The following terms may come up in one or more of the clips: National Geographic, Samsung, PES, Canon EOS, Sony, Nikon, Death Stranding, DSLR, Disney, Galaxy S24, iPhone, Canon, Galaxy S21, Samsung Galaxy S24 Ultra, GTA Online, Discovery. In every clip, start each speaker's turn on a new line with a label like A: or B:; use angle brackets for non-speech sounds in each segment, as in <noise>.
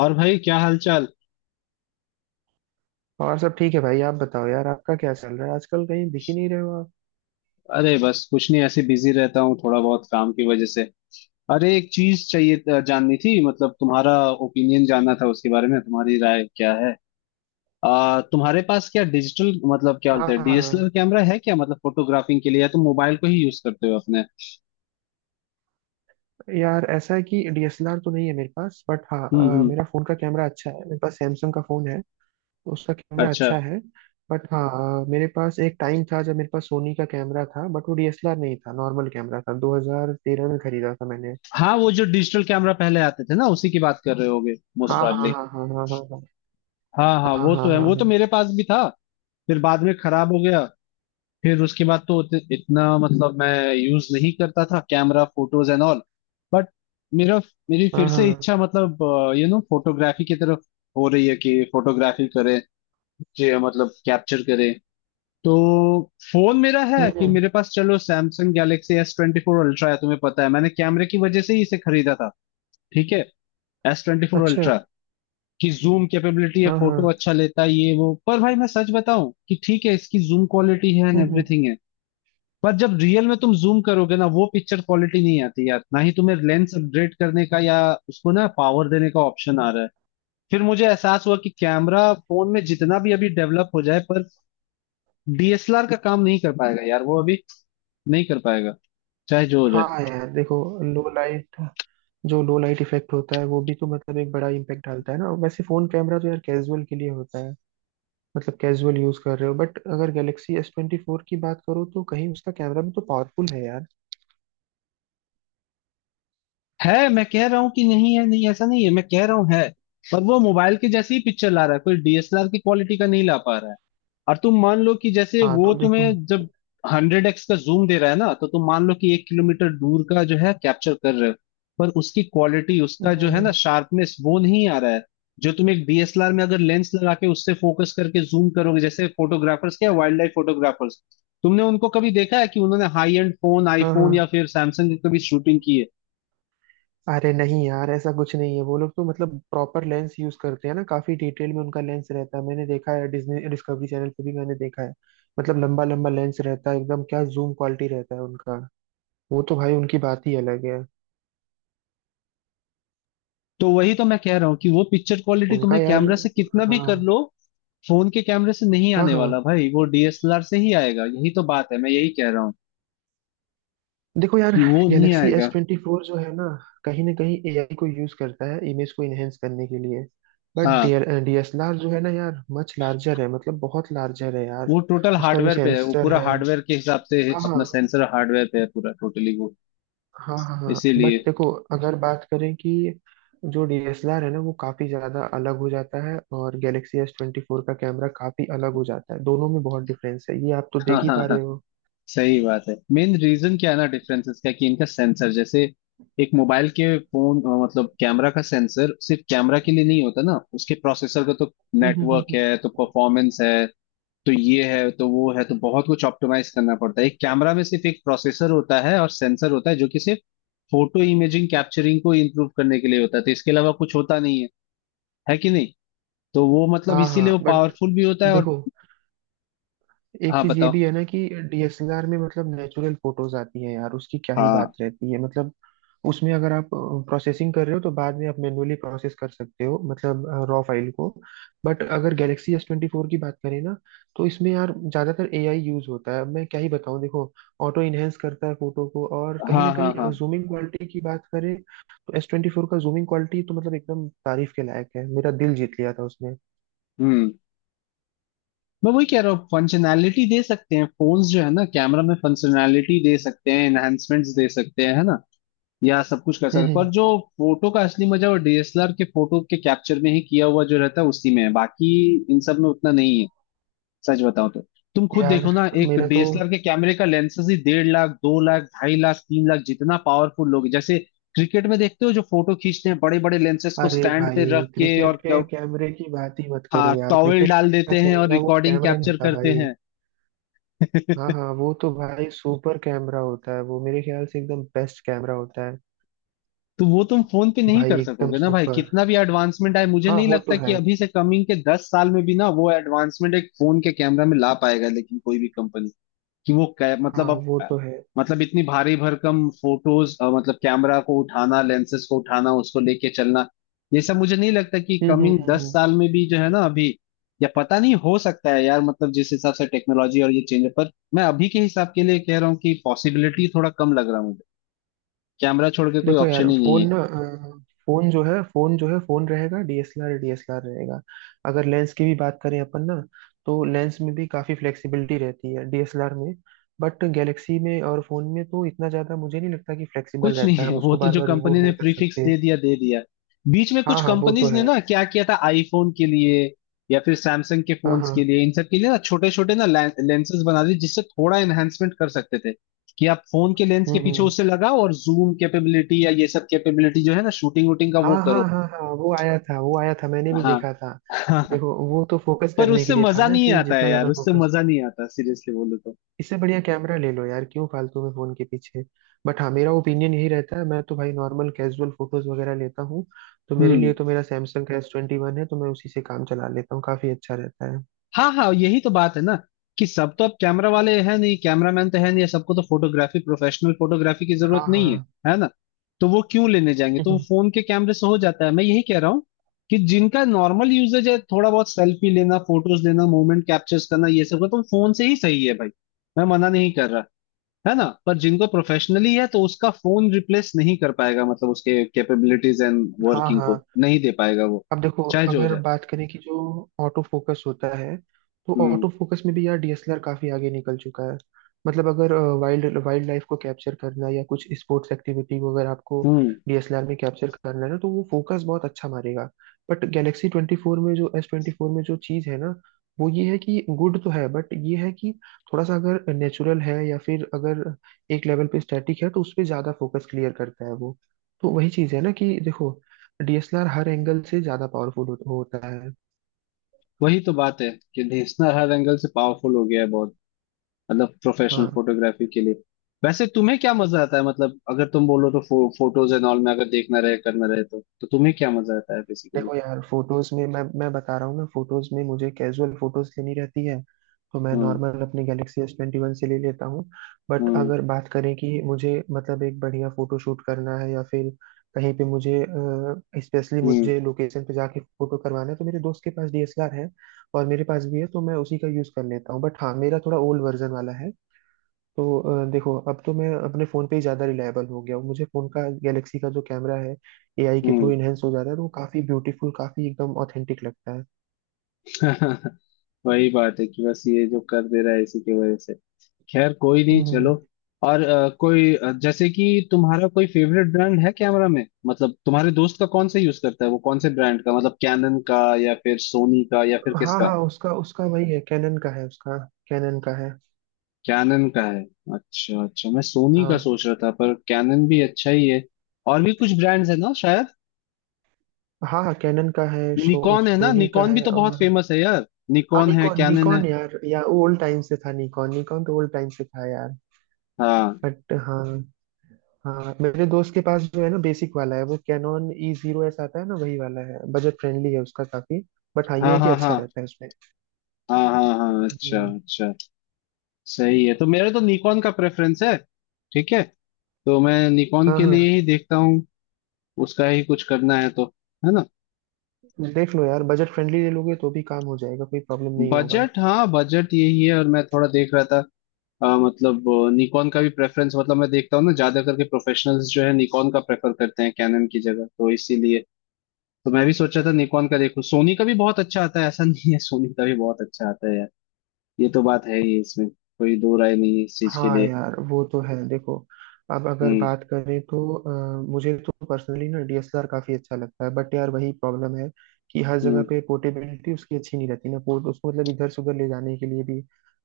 A: और भाई क्या हालचाल।
B: और सब ठीक है भाई। आप बताओ यार, आपका क्या चल रहा है आजकल? कहीं दिख ही नहीं रहे हो आप।
A: अरे बस कुछ नहीं, ऐसे बिजी रहता हूँ थोड़ा बहुत काम की वजह से। अरे एक चीज चाहिए जाननी थी, मतलब तुम्हारा ओपिनियन जानना था, उसके बारे में तुम्हारी राय क्या है। तुम्हारे पास क्या डिजिटल मतलब क्या
B: हाँ
A: बोलते हैं डीएसएलआर
B: हाँ।
A: कैमरा है क्या, मतलब फोटोग्राफिंग के लिए, या तुम मोबाइल को ही यूज करते हो अपने।
B: यार ऐसा है कि डीएसएलआर तो नहीं है मेरे पास, बट हाँ,
A: हम्म।
B: मेरा फोन का कैमरा अच्छा है। मेरे पास सैमसंग का फोन है, उसका कैमरा
A: अच्छा।
B: अच्छा है। बट हाँ, मेरे पास एक टाइम था जब मेरे पास सोनी का कैमरा था, बट वो डीएसएलआर नहीं था, नॉर्मल कैमरा था। 2013 में खरीदा था मैंने।
A: हाँ वो जो डिजिटल कैमरा पहले आते थे ना उसी की बात कर रहे होगे मोस्ट
B: हाँ हाँ
A: प्रॉब्ली।
B: हाँ हाँ हाँ हाँ
A: हाँ हाँ
B: हाँ
A: वो
B: हाँ
A: तो है, वो तो
B: हाँ
A: मेरे पास भी था। फिर बाद में खराब हो गया। फिर उसके बाद तो इतना मतलब मैं यूज नहीं करता था camera photos and all. But मेरा, मेरी
B: हाँ
A: फिर
B: हाँ
A: से
B: हाँ
A: इच्छा
B: हाँ।
A: मतलब फोटोग्राफी की तरफ हो रही है कि फोटोग्राफी करें, जे मतलब कैप्चर करें तो। फोन मेरा है कि
B: हम्म।
A: मेरे पास चलो सैमसंग गैलेक्सी S24 अल्ट्रा है, तुम्हें पता है मैंने कैमरे की वजह से ही इसे खरीदा था। ठीक है। S24
B: अच्छा।
A: अल्ट्रा की जूम कैपेबिलिटी है,
B: हाँ
A: फोटो
B: हाँ।
A: अच्छा लेता है ये वो, पर भाई मैं सच बताऊं कि ठीक है इसकी जूम क्वालिटी है एंड
B: हम्म।
A: एवरीथिंग है, पर जब रियल में तुम जूम करोगे ना वो पिक्चर क्वालिटी नहीं आती यार, ना ही तुम्हें लेंस अपग्रेड करने का या उसको ना पावर देने का ऑप्शन आ रहा है। फिर मुझे एहसास हुआ कि कैमरा फोन में जितना भी अभी डेवलप हो जाए पर डीएसएलआर का काम नहीं कर पाएगा यार, वो अभी नहीं कर पाएगा, चाहे जो हो जाए।
B: हाँ यार देखो, लो लाइट जो लो लाइट इफेक्ट होता है वो भी तो मतलब एक बड़ा इम्पैक्ट डालता है ना। वैसे फोन कैमरा तो यार कैजुअल के लिए होता है, मतलब कैजुअल यूज कर रहे हो। बट अगर गैलेक्सी एस ट्वेंटी फोर की बात करो तो कहीं उसका कैमरा भी तो पावरफुल है यार।
A: है, मैं कह रहा हूँ कि नहीं है, नहीं ऐसा नहीं है, मैं कह रहा हूँ है, पर वो मोबाइल के जैसी ही पिक्चर ला रहा है, कोई डीएसएलआर की क्वालिटी का नहीं ला पा रहा है। और तुम मान लो कि जैसे
B: हाँ
A: वो
B: तो देखो।
A: तुम्हें जब 100X का जूम दे रहा है ना, तो तुम मान लो कि 1 किलोमीटर दूर का जो है कैप्चर कर रहे हो, पर उसकी क्वालिटी, उसका जो
B: नहीं,
A: है
B: नहीं,
A: ना
B: नहीं।
A: शार्पनेस वो नहीं आ रहा है। जो तुम एक डीएसएलआर में अगर लेंस लगा के उससे फोकस करके जूम करोगे, जैसे फोटोग्राफर्स, क्या वाइल्ड लाइफ फोटोग्राफर्स, तुमने उनको कभी देखा है कि उन्होंने हाई एंड फोन
B: हाँ हाँ।
A: आईफोन या फिर सैमसंग की कभी शूटिंग की है।
B: अरे नहीं यार, ऐसा कुछ नहीं है। वो लोग तो मतलब प्रॉपर लेंस यूज करते हैं ना, काफी डिटेल में उनका लेंस रहता है। मैंने देखा है, डिज्नी डिस्कवरी चैनल पे भी मैंने देखा है। मतलब लंबा लंबा लेंस रहता है, एकदम क्या जूम क्वालिटी रहता है उनका। वो तो भाई उनकी बात ही अलग है।
A: तो वही तो मैं कह रहा हूँ कि वो पिक्चर क्वालिटी
B: उनका
A: तुम्हें
B: यार।
A: कैमरा से कितना भी
B: हाँ
A: कर लो, फोन के कैमरे से नहीं
B: हाँ
A: आने
B: हाँ।
A: वाला भाई, वो डीएसएलआर से ही आएगा, यही तो बात है, मैं यही कह रहा हूँ
B: देखो यार,
A: कि वो नहीं
B: गैलेक्सी एस
A: आएगा।
B: ट्वेंटी फोर जो है ना, कहीं ना कहीं एआई को यूज करता है इमेज को इनहेंस करने के लिए। बट
A: हाँ
B: डीएसएलआर जो है ना यार, मच लार्जर है, मतलब बहुत लार्जर है यार।
A: वो टोटल
B: उसका जो
A: हार्डवेयर पे है, वो
B: सेंसर
A: पूरा
B: है।
A: हार्डवेयर के हिसाब से है,
B: हाँ हाँ।
A: अपना सेंसर हार्डवेयर पे है पूरा टोटली वो।
B: हाँ हाँ हाँ
A: इसीलिए।
B: बट देखो, अगर बात करें कि जो डीएसएलआर है ना वो काफी ज्यादा अलग हो जाता है, और गैलेक्सी एस ट्वेंटी फोर का कैमरा काफी अलग हो जाता है। दोनों में बहुत डिफरेंस है, ये आप तो देख
A: हाँ
B: ही
A: हाँ
B: पा
A: हाँ
B: रहे हो।
A: सही बात है। मेन रीजन क्या है ना डिफरेंसेस का कि इनका सेंसर जैसे एक मोबाइल के फोन मतलब कैमरा का सेंसर सिर्फ कैमरा के लिए नहीं होता ना, उसके प्रोसेसर का तो
B: हम्म हम्म हम्म
A: नेटवर्क
B: हम्म।
A: है तो परफॉर्मेंस है तो ये है तो वो है, तो बहुत कुछ ऑप्टिमाइज करना पड़ता है। एक कैमरा में सिर्फ एक प्रोसेसर होता है और सेंसर होता है जो कि सिर्फ फोटो इमेजिंग कैप्चरिंग को इम्प्रूव करने के लिए होता है, तो इसके अलावा कुछ होता नहीं है, है कि नहीं। तो वो मतलब
B: हाँ हाँ
A: इसीलिए वो
B: बट
A: पावरफुल भी होता है और
B: देखो, एक
A: हाँ
B: चीज ये
A: बताओ।
B: भी है ना कि डीएसएलआर में मतलब नेचुरल फोटोज आती है यार, उसकी क्या ही बात
A: हाँ
B: रहती है। मतलब उसमें अगर आप प्रोसेसिंग कर रहे हो तो बाद में आप मैन्युअली प्रोसेस कर सकते हो, मतलब रॉ फाइल को। बट अगर गैलेक्सी एस ट्वेंटी फोर की बात करें ना, तो इसमें यार ज्यादातर एआई यूज होता है, अब मैं क्या ही बताऊं देखो। ऑटो इनहेंस करता है फोटो को। और कहीं ना
A: हाँ हाँ हाँ।
B: कहीं जूमिंग क्वालिटी की बात करें तो एस ट्वेंटी फोर का जूमिंग क्वालिटी तो मतलब एकदम तारीफ के लायक है, मेरा दिल जीत लिया था उसने।
A: हम्म। मैं वही कह रहा हूँ, फंक्शनैलिटी दे सकते हैं फोन्स जो है ना, कैमरा में फंक्शनैलिटी दे सकते हैं, एनहांसमेंट्स दे सकते हैं, है ना, या सब कुछ कर सकते हैं, पर
B: हम्म।
A: जो फोटो का असली मजा वो डीएसएलआर के फोटो के कैप्चर में ही किया हुआ जो रहता है उसी में है, बाकी इन सब में उतना नहीं है सच बताऊं तो। तुम खुद
B: यार
A: देखो ना, एक
B: मेरा तो,
A: डीएसएलआर के कैमरे का लेंसेज ही 1.5 लाख 2 लाख 2.5 लाख 3 लाख जितना पावरफुल, लोग जैसे क्रिकेट में देखते हो जो फोटो खींचते हैं बड़े बड़े लेंसेज को
B: अरे
A: स्टैंड पे
B: भाई
A: रख के, और
B: क्रिकेट के
A: क्या
B: कैमरे की बात ही मत करो
A: हाँ
B: यार,
A: टॉवेल
B: क्रिकेट
A: डाल
B: का
A: देते हैं और
B: कैमरा वो
A: रिकॉर्डिंग
B: कैमरा नहीं
A: कैप्चर
B: होता
A: करते
B: भाई।
A: हैं।
B: हाँ
A: तो
B: हाँ, वो तो भाई सुपर कैमरा होता है, वो मेरे ख्याल से एकदम बेस्ट कैमरा होता है
A: वो तुम फोन पे नहीं
B: भाई,
A: कर
B: एकदम
A: सकोगे ना भाई,
B: सुपर।
A: कितना भी एडवांसमेंट आए, मुझे
B: हाँ
A: नहीं
B: वो तो
A: लगता कि
B: है।
A: अभी से कमिंग के 10 साल में भी ना वो एडवांसमेंट एक फोन के कैमरा में ला पाएगा लेकिन कोई भी कंपनी, कि वो
B: हाँ
A: मतलब अब
B: वो तो है।
A: मतलब इतनी भारी भरकम फोटोज, मतलब कैमरा को उठाना लेंसेस को उठाना उसको लेके चलना, ये सब मुझे नहीं लगता कि
B: हम्म हम्म
A: कमिंग
B: हम्म
A: दस
B: हम्म।
A: साल में भी जो है ना अभी, या पता नहीं हो सकता है यार, मतलब जिस हिसाब से टेक्नोलॉजी और ये चेंज है। पर मैं अभी के हिसाब के लिए कह रहा हूँ कि पॉसिबिलिटी थोड़ा कम लग रहा है मुझे, कैमरा छोड़ के कोई
B: देखो
A: ऑप्शन
B: यार,
A: ही नहीं
B: फोन
A: है।
B: ना अ, फोन जो है फोन जो है फोन रहेगा, डीएसएलआर डीएसएलआर रहेगा। अगर लेंस की भी बात करें अपन ना, तो लेंस में भी काफी फ्लेक्सिबिलिटी रहती है डीएसएलआर में। बट गैलेक्सी में और फोन में तो इतना ज्यादा मुझे नहीं लगता कि फ्लेक्सिबल
A: कुछ नहीं
B: रहता है,
A: है,
B: हम
A: वो
B: उसको
A: तो
B: बार
A: जो
B: बार
A: कंपनी
B: रिमूव
A: ने
B: नहीं कर
A: प्रीफिक्स
B: सकते।
A: दे दिया दे दिया। बीच में कुछ
B: हाँ हाँ वो तो
A: कंपनीज ने
B: है।
A: ना क्या किया था आईफोन के लिए या फिर सैमसंग के
B: हाँ
A: फोन्स
B: हाँ।
A: के लिए इन सब के लिए ना, छोटे छोटे ना लेंसेज बना दिए, जिससे थोड़ा एनहेंसमेंट कर सकते थे कि आप फोन के लेंस के पीछे
B: हम्म।
A: उससे लगाओ और जूम कैपेबिलिटी या ये सब कैपेबिलिटी जो है ना शूटिंग वूटिंग का
B: हाँ
A: वो
B: हाँ
A: करो।
B: हाँ हाँ वो आया था, वो आया था, मैंने
A: हाँ
B: भी देखा था।
A: हाँ हाँ।
B: देखो वो तो फोकस
A: पर
B: करने के
A: उससे
B: लिए था
A: मजा
B: ना,
A: नहीं
B: कि
A: आता है
B: जितना
A: यार,
B: ज्यादा
A: उससे
B: फोकस।
A: मजा नहीं आता सीरियसली बोलो तो।
B: इससे बढ़िया कैमरा ले लो यार, क्यों फालतू में फोन के पीछे। बट हाँ मेरा ओपिनियन यही रहता है, मैं तो भाई नॉर्मल कैजुअल फोटोज वगैरह लेता हूँ। तो मेरे
A: हम्म।
B: लिए तो मेरा सैमसंग का एस ट्वेंटी वन है, तो मैं उसी से काम चला लेता हूँ, काफी अच्छा रहता है।
A: हाँ हाँ यही तो बात है ना, कि सब तो अब कैमरा वाले हैं नहीं, कैमरामैन तो है नहीं, सबको तो फोटोग्राफी प्रोफेशनल फोटोग्राफी की
B: हाँ
A: जरूरत नहीं
B: हाँ।
A: है, है ना। तो वो क्यों लेने जाएंगे, तो वो
B: <laughs>
A: फोन के कैमरे से हो जाता है, मैं यही कह रहा हूँ कि जिनका नॉर्मल यूजेज है थोड़ा बहुत सेल्फी लेना फोटोज लेना मोमेंट कैप्चर्स करना ये सब का तो फोन से ही सही है भाई, मैं मना नहीं कर रहा, है ना। पर जिनको प्रोफेशनली है तो उसका फोन रिप्लेस नहीं कर पाएगा, मतलब उसके कैपेबिलिटीज एंड
B: हाँ
A: वर्किंग
B: हाँ।
A: को नहीं दे पाएगा वो,
B: अब देखो,
A: चाहे जो हो
B: अगर
A: जाए।
B: बात करें कि जो ऑटो फोकस होता है, तो
A: हम्म
B: ऑटो फोकस में भी यार डीएसएलआर काफी आगे निकल चुका है। मतलब अगर वाइल्ड वाइल्ड लाइफ को कैप्चर करना है, या कुछ स्पोर्ट्स एक्टिविटी को अगर आपको
A: हम्म।
B: डीएसएलआर में कैप्चर करना है ना तो वो फोकस बहुत अच्छा मारेगा। बट गैलेक्सी ट्वेंटी फोर में जो एस ट्वेंटी फोर में जो चीज़ है ना, वो ये है कि गुड तो है, बट ये है कि थोड़ा सा अगर नेचुरल है या फिर अगर एक लेवल पे स्टैटिक है, तो उस पर ज्यादा फोकस क्लियर करता है वो। तो वही चीज़ है ना कि देखो, डीएसएलआर हर एंगल से ज्यादा पावरफुल होता है।
A: वही तो बात है कि नेसनर हर एंगल से पावरफुल हो गया है बहुत, मतलब प्रोफेशनल
B: हाँ
A: फोटोग्राफी के लिए। वैसे तुम्हें क्या मजा आता है, मतलब अगर तुम बोलो तो फोटोज एंड ऑल में अगर देखना रहे करना रहे तो तुम्हें क्या मजा आता है बेसिकली।
B: देखो यार, फोटोज में मैं बता रहा हूँ ना, फोटोज में मुझे कैजुअल फोटोज लेनी रहती है, तो मैं
A: हम्म
B: नॉर्मल अपनी गैलेक्सी एस ट्वेंटी वन से ले लेता हूँ। बट
A: हम्म
B: अगर बात करें कि मुझे मतलब एक बढ़िया फोटो शूट करना है, या फिर कहीं पे मुझे स्पेशली
A: हम्म
B: मुझे लोकेशन पे जाके फोटो करवाना है, तो मेरे दोस्त के पास डीएसएलआर है और मेरे पास भी है, तो मैं उसी का यूज कर लेता हूँ। बट हाँ मेरा थोड़ा ओल्ड वर्जन वाला है। तो देखो, अब तो मैं अपने फ़ोन पे ही ज़्यादा रिलायबल हो गया हूँ। मुझे फ़ोन का गैलेक्सी का जो कैमरा है, एआई के थ्रू
A: हम्म।
B: इनहेंस हो जा रहा है, तो वो काफ़ी ब्यूटीफुल, काफ़ी एकदम ऑथेंटिक लगता है।
A: <laughs> वही बात है कि बस ये जो कर दे रहा है इसी की वजह से, खैर कोई नहीं
B: हम्म हम्म।
A: चलो। और कोई जैसे कि तुम्हारा कोई फेवरेट ब्रांड है कैमरा में, मतलब तुम्हारे दोस्त का कौन सा यूज करता है वो, कौन से ब्रांड का, मतलब कैनन का या फिर सोनी का या फिर
B: हाँ
A: किसका।
B: हाँ उसका उसका वही है, कैनन का है उसका। कैनन का है।
A: कैनन का है। अच्छा अच्छा, मैं सोनी का
B: हाँ
A: सोच रहा था पर कैनन भी अच्छा ही है। और भी कुछ ब्रांड्स है ना शायद,
B: हाँ हाँ कैनन का है।
A: निकॉन है ना,
B: सोनी का
A: निकॉन भी
B: है।
A: तो बहुत
B: और
A: फेमस है यार,
B: हाँ
A: निकॉन है
B: निकॉन
A: कैनन है।
B: निकॉन यार, या ओल्ड टाइम से था निकॉन, निकॉन तो ओल्ड टाइम से था यार।
A: हाँ
B: बट हाँ। हाँ मेरे दोस्त के पास जो है ना, बेसिक वाला है। वो कैनॉन ई जीरो एस आता है ना, वही वाला है, बजट फ्रेंडली है उसका काफी। बट हाँ ये
A: हाँ
B: है कि
A: हाँ
B: अच्छा
A: हाँ
B: रहता है उसमें।
A: हाँ हाँ हाँ अच्छा
B: हम्म।
A: अच्छा। सही है, तो मेरा तो निकॉन का प्रेफरेंस है। ठीक है। तो मैं निकॉन
B: हाँ
A: के लिए
B: हाँ।
A: ही देखता हूँ, उसका ही कुछ करना है तो, है ना।
B: देख लो यार, बजट फ्रेंडली ले लोगे तो भी काम हो जाएगा, कोई प्रॉब्लम नहीं होगा।
A: बजट हाँ बजट यही है, और मैं थोड़ा देख रहा था मतलब निकॉन का भी प्रेफरेंस, मतलब मैं देखता हूँ ना ज्यादा करके प्रोफेशनल्स जो है निकॉन का प्रेफर करते हैं कैनन की जगह, तो इसीलिए, तो मैं भी सोचा था निकॉन का देखूं। सोनी का भी बहुत अच्छा आता है, ऐसा <laughs> नहीं है, सोनी का भी बहुत अच्छा आता है यार, ये तो बात है ही इसमें कोई दो राय नहीं है इस चीज के
B: हाँ
A: लिए।
B: यार वो तो है देखो। अब अगर
A: हम्म
B: बात करें तो मुझे तो पर्सनली ना डीएसएलआर काफी अच्छा लगता है, बट यार वही प्रॉब्लम है कि हर जगह
A: हम्म।
B: पे पोर्टेबिलिटी उसकी अच्छी नहीं रहती ना। पोर्ट उसको मतलब इधर से उधर ले जाने के लिए भी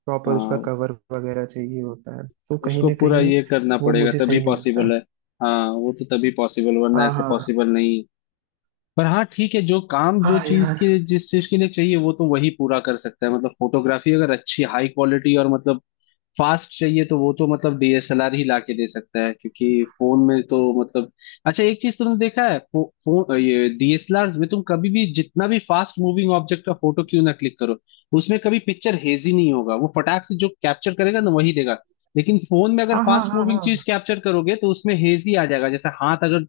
B: प्रॉपर उसका
A: हाँ
B: कवर वगैरह चाहिए होता है, तो कहीं
A: उसको
B: ना
A: पूरा
B: कहीं
A: ये करना
B: वो
A: पड़ेगा
B: मुझे
A: तभी
B: सही नहीं लगता
A: पॉसिबल
B: है।
A: है। हाँ वो तो तभी पॉसिबल, वरना
B: हाँ
A: ऐसे
B: हाँ।
A: पॉसिबल नहीं। पर हाँ ठीक है, जो काम जो
B: हाँ
A: चीज
B: यार।
A: के जिस चीज के लिए चाहिए वो तो वही पूरा कर सकता है, मतलब फोटोग्राफी अगर अच्छी हाई क्वालिटी और मतलब फास्ट चाहिए तो वो तो मतलब डीएसएलआर ही लाके दे सकता है, क्योंकि फोन में तो मतलब। अच्छा एक चीज तुमने देखा है फो, फो, ये डीएसएलआर में तुम कभी भी जितना भी फास्ट मूविंग ऑब्जेक्ट का फोटो क्यों ना क्लिक करो, उसमें कभी पिक्चर हेजी नहीं होगा, वो फटाक से जो कैप्चर करेगा ना वही देगा। लेकिन फोन में अगर
B: हाँ हाँ
A: फास्ट
B: हाँ
A: मूविंग
B: हाँ।
A: चीज कैप्चर करोगे तो उसमें हेजी आ जाएगा, जैसे हाथ अगर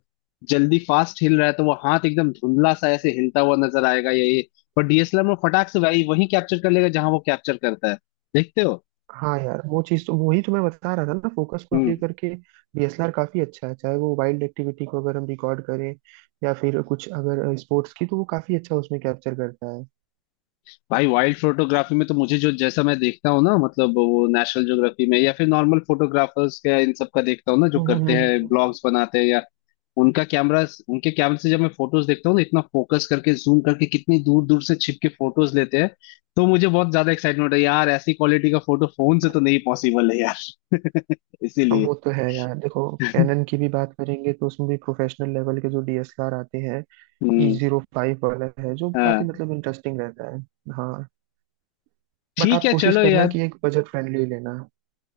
A: जल्दी फास्ट हिल रहा है तो वो हाथ एकदम धुंधला सा ऐसे हिलता हुआ नजर आएगा या ये, पर डीएसएलआर में फटाक से वही वही कैप्चर कर लेगा जहां वो कैप्चर करता है, देखते हो।
B: हाँ यार वो चीज़ तो वही तो मैं बता रहा था ना, फोकस को
A: हम्म।
B: लेकर के डीएसएलआर काफी अच्छा है, चाहे वो वाइल्ड एक्टिविटी को अगर हम रिकॉर्ड करें या फिर कुछ अगर स्पोर्ट्स की, तो वो काफी अच्छा उसमें कैप्चर करता है।
A: भाई वाइल्ड फोटोग्राफी में तो मुझे जो जैसा मैं देखता हूँ ना, मतलब वो नेशनल ज्योग्राफी में या फिर नॉर्मल फोटोग्राफर्स का इन सब का देखता हूँ ना जो
B: हम्म, हम्म,
A: करते
B: हम्म,
A: हैं
B: हम्म।
A: ब्लॉग्स बनाते हैं या उनका कैमरा, उनके कैमरे से जब मैं फोटोज देखता हूँ ना इतना फोकस करके जूम करके कितनी दूर दूर से छिप के फोटोज लेते हैं, तो मुझे बहुत ज्यादा एक्साइटमेंट है यार, ऐसी क्वालिटी का फोटो फोन से तो नहीं पॉसिबल है यार <laughs>
B: अब
A: इसीलिए।
B: वो तो है यार देखो, कैनन की भी बात करेंगे तो उसमें भी प्रोफेशनल लेवल के जो डीएसएलआर आते हैं, ई
A: हम्म।
B: जीरो फाइव वाला है जो काफी
A: हाँ
B: मतलब इंटरेस्टिंग रहता है। हाँ। बट
A: ठीक
B: आप
A: है
B: कोशिश
A: चलो
B: करना
A: यार।
B: कि एक बजट फ्रेंडली लेना।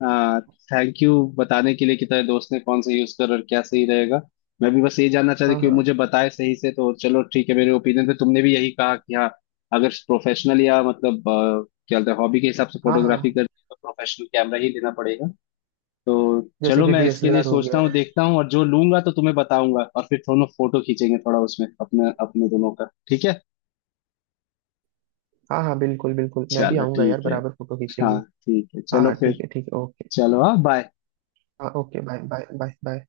A: हाँ थैंक यू बताने के लिए कि तेरे दोस्त ने कौन सा यूज कर और क्या सही रहेगा, मैं भी बस ये जानना चाहता था
B: हाँ
A: कि वो मुझे
B: हाँ
A: बताए सही से, तो चलो ठीक है, मेरे ओपिनियन पे तुमने भी यही कहा कि हाँ अगर प्रोफेशनल या मतलब क्या बोलते हैं हॉबी के हिसाब से
B: हाँ हाँ।
A: फोटोग्राफी करनी है तो प्रोफेशनल कैमरा ही लेना पड़ेगा। तो
B: जैसे
A: चलो
B: कि
A: मैं इसके लिए
B: डीएसएलआर हो
A: सोचता हूँ
B: गया।
A: देखता हूँ, और जो लूंगा तो तुम्हें बताऊंगा, और फिर दोनों फोटो खींचेंगे थोड़ा उसमें अपने अपने दोनों का, ठीक है
B: हाँ हाँ बिल्कुल बिल्कुल, मैं भी
A: चलो।
B: आऊंगा यार,
A: ठीक है
B: बराबर फोटो
A: हाँ
B: खींचेंगे।
A: ठीक है
B: हाँ
A: चलो
B: हाँ
A: फिर
B: ठीक है ओके।
A: चलो हाँ बाय।
B: हाँ okay bye bye bye bye.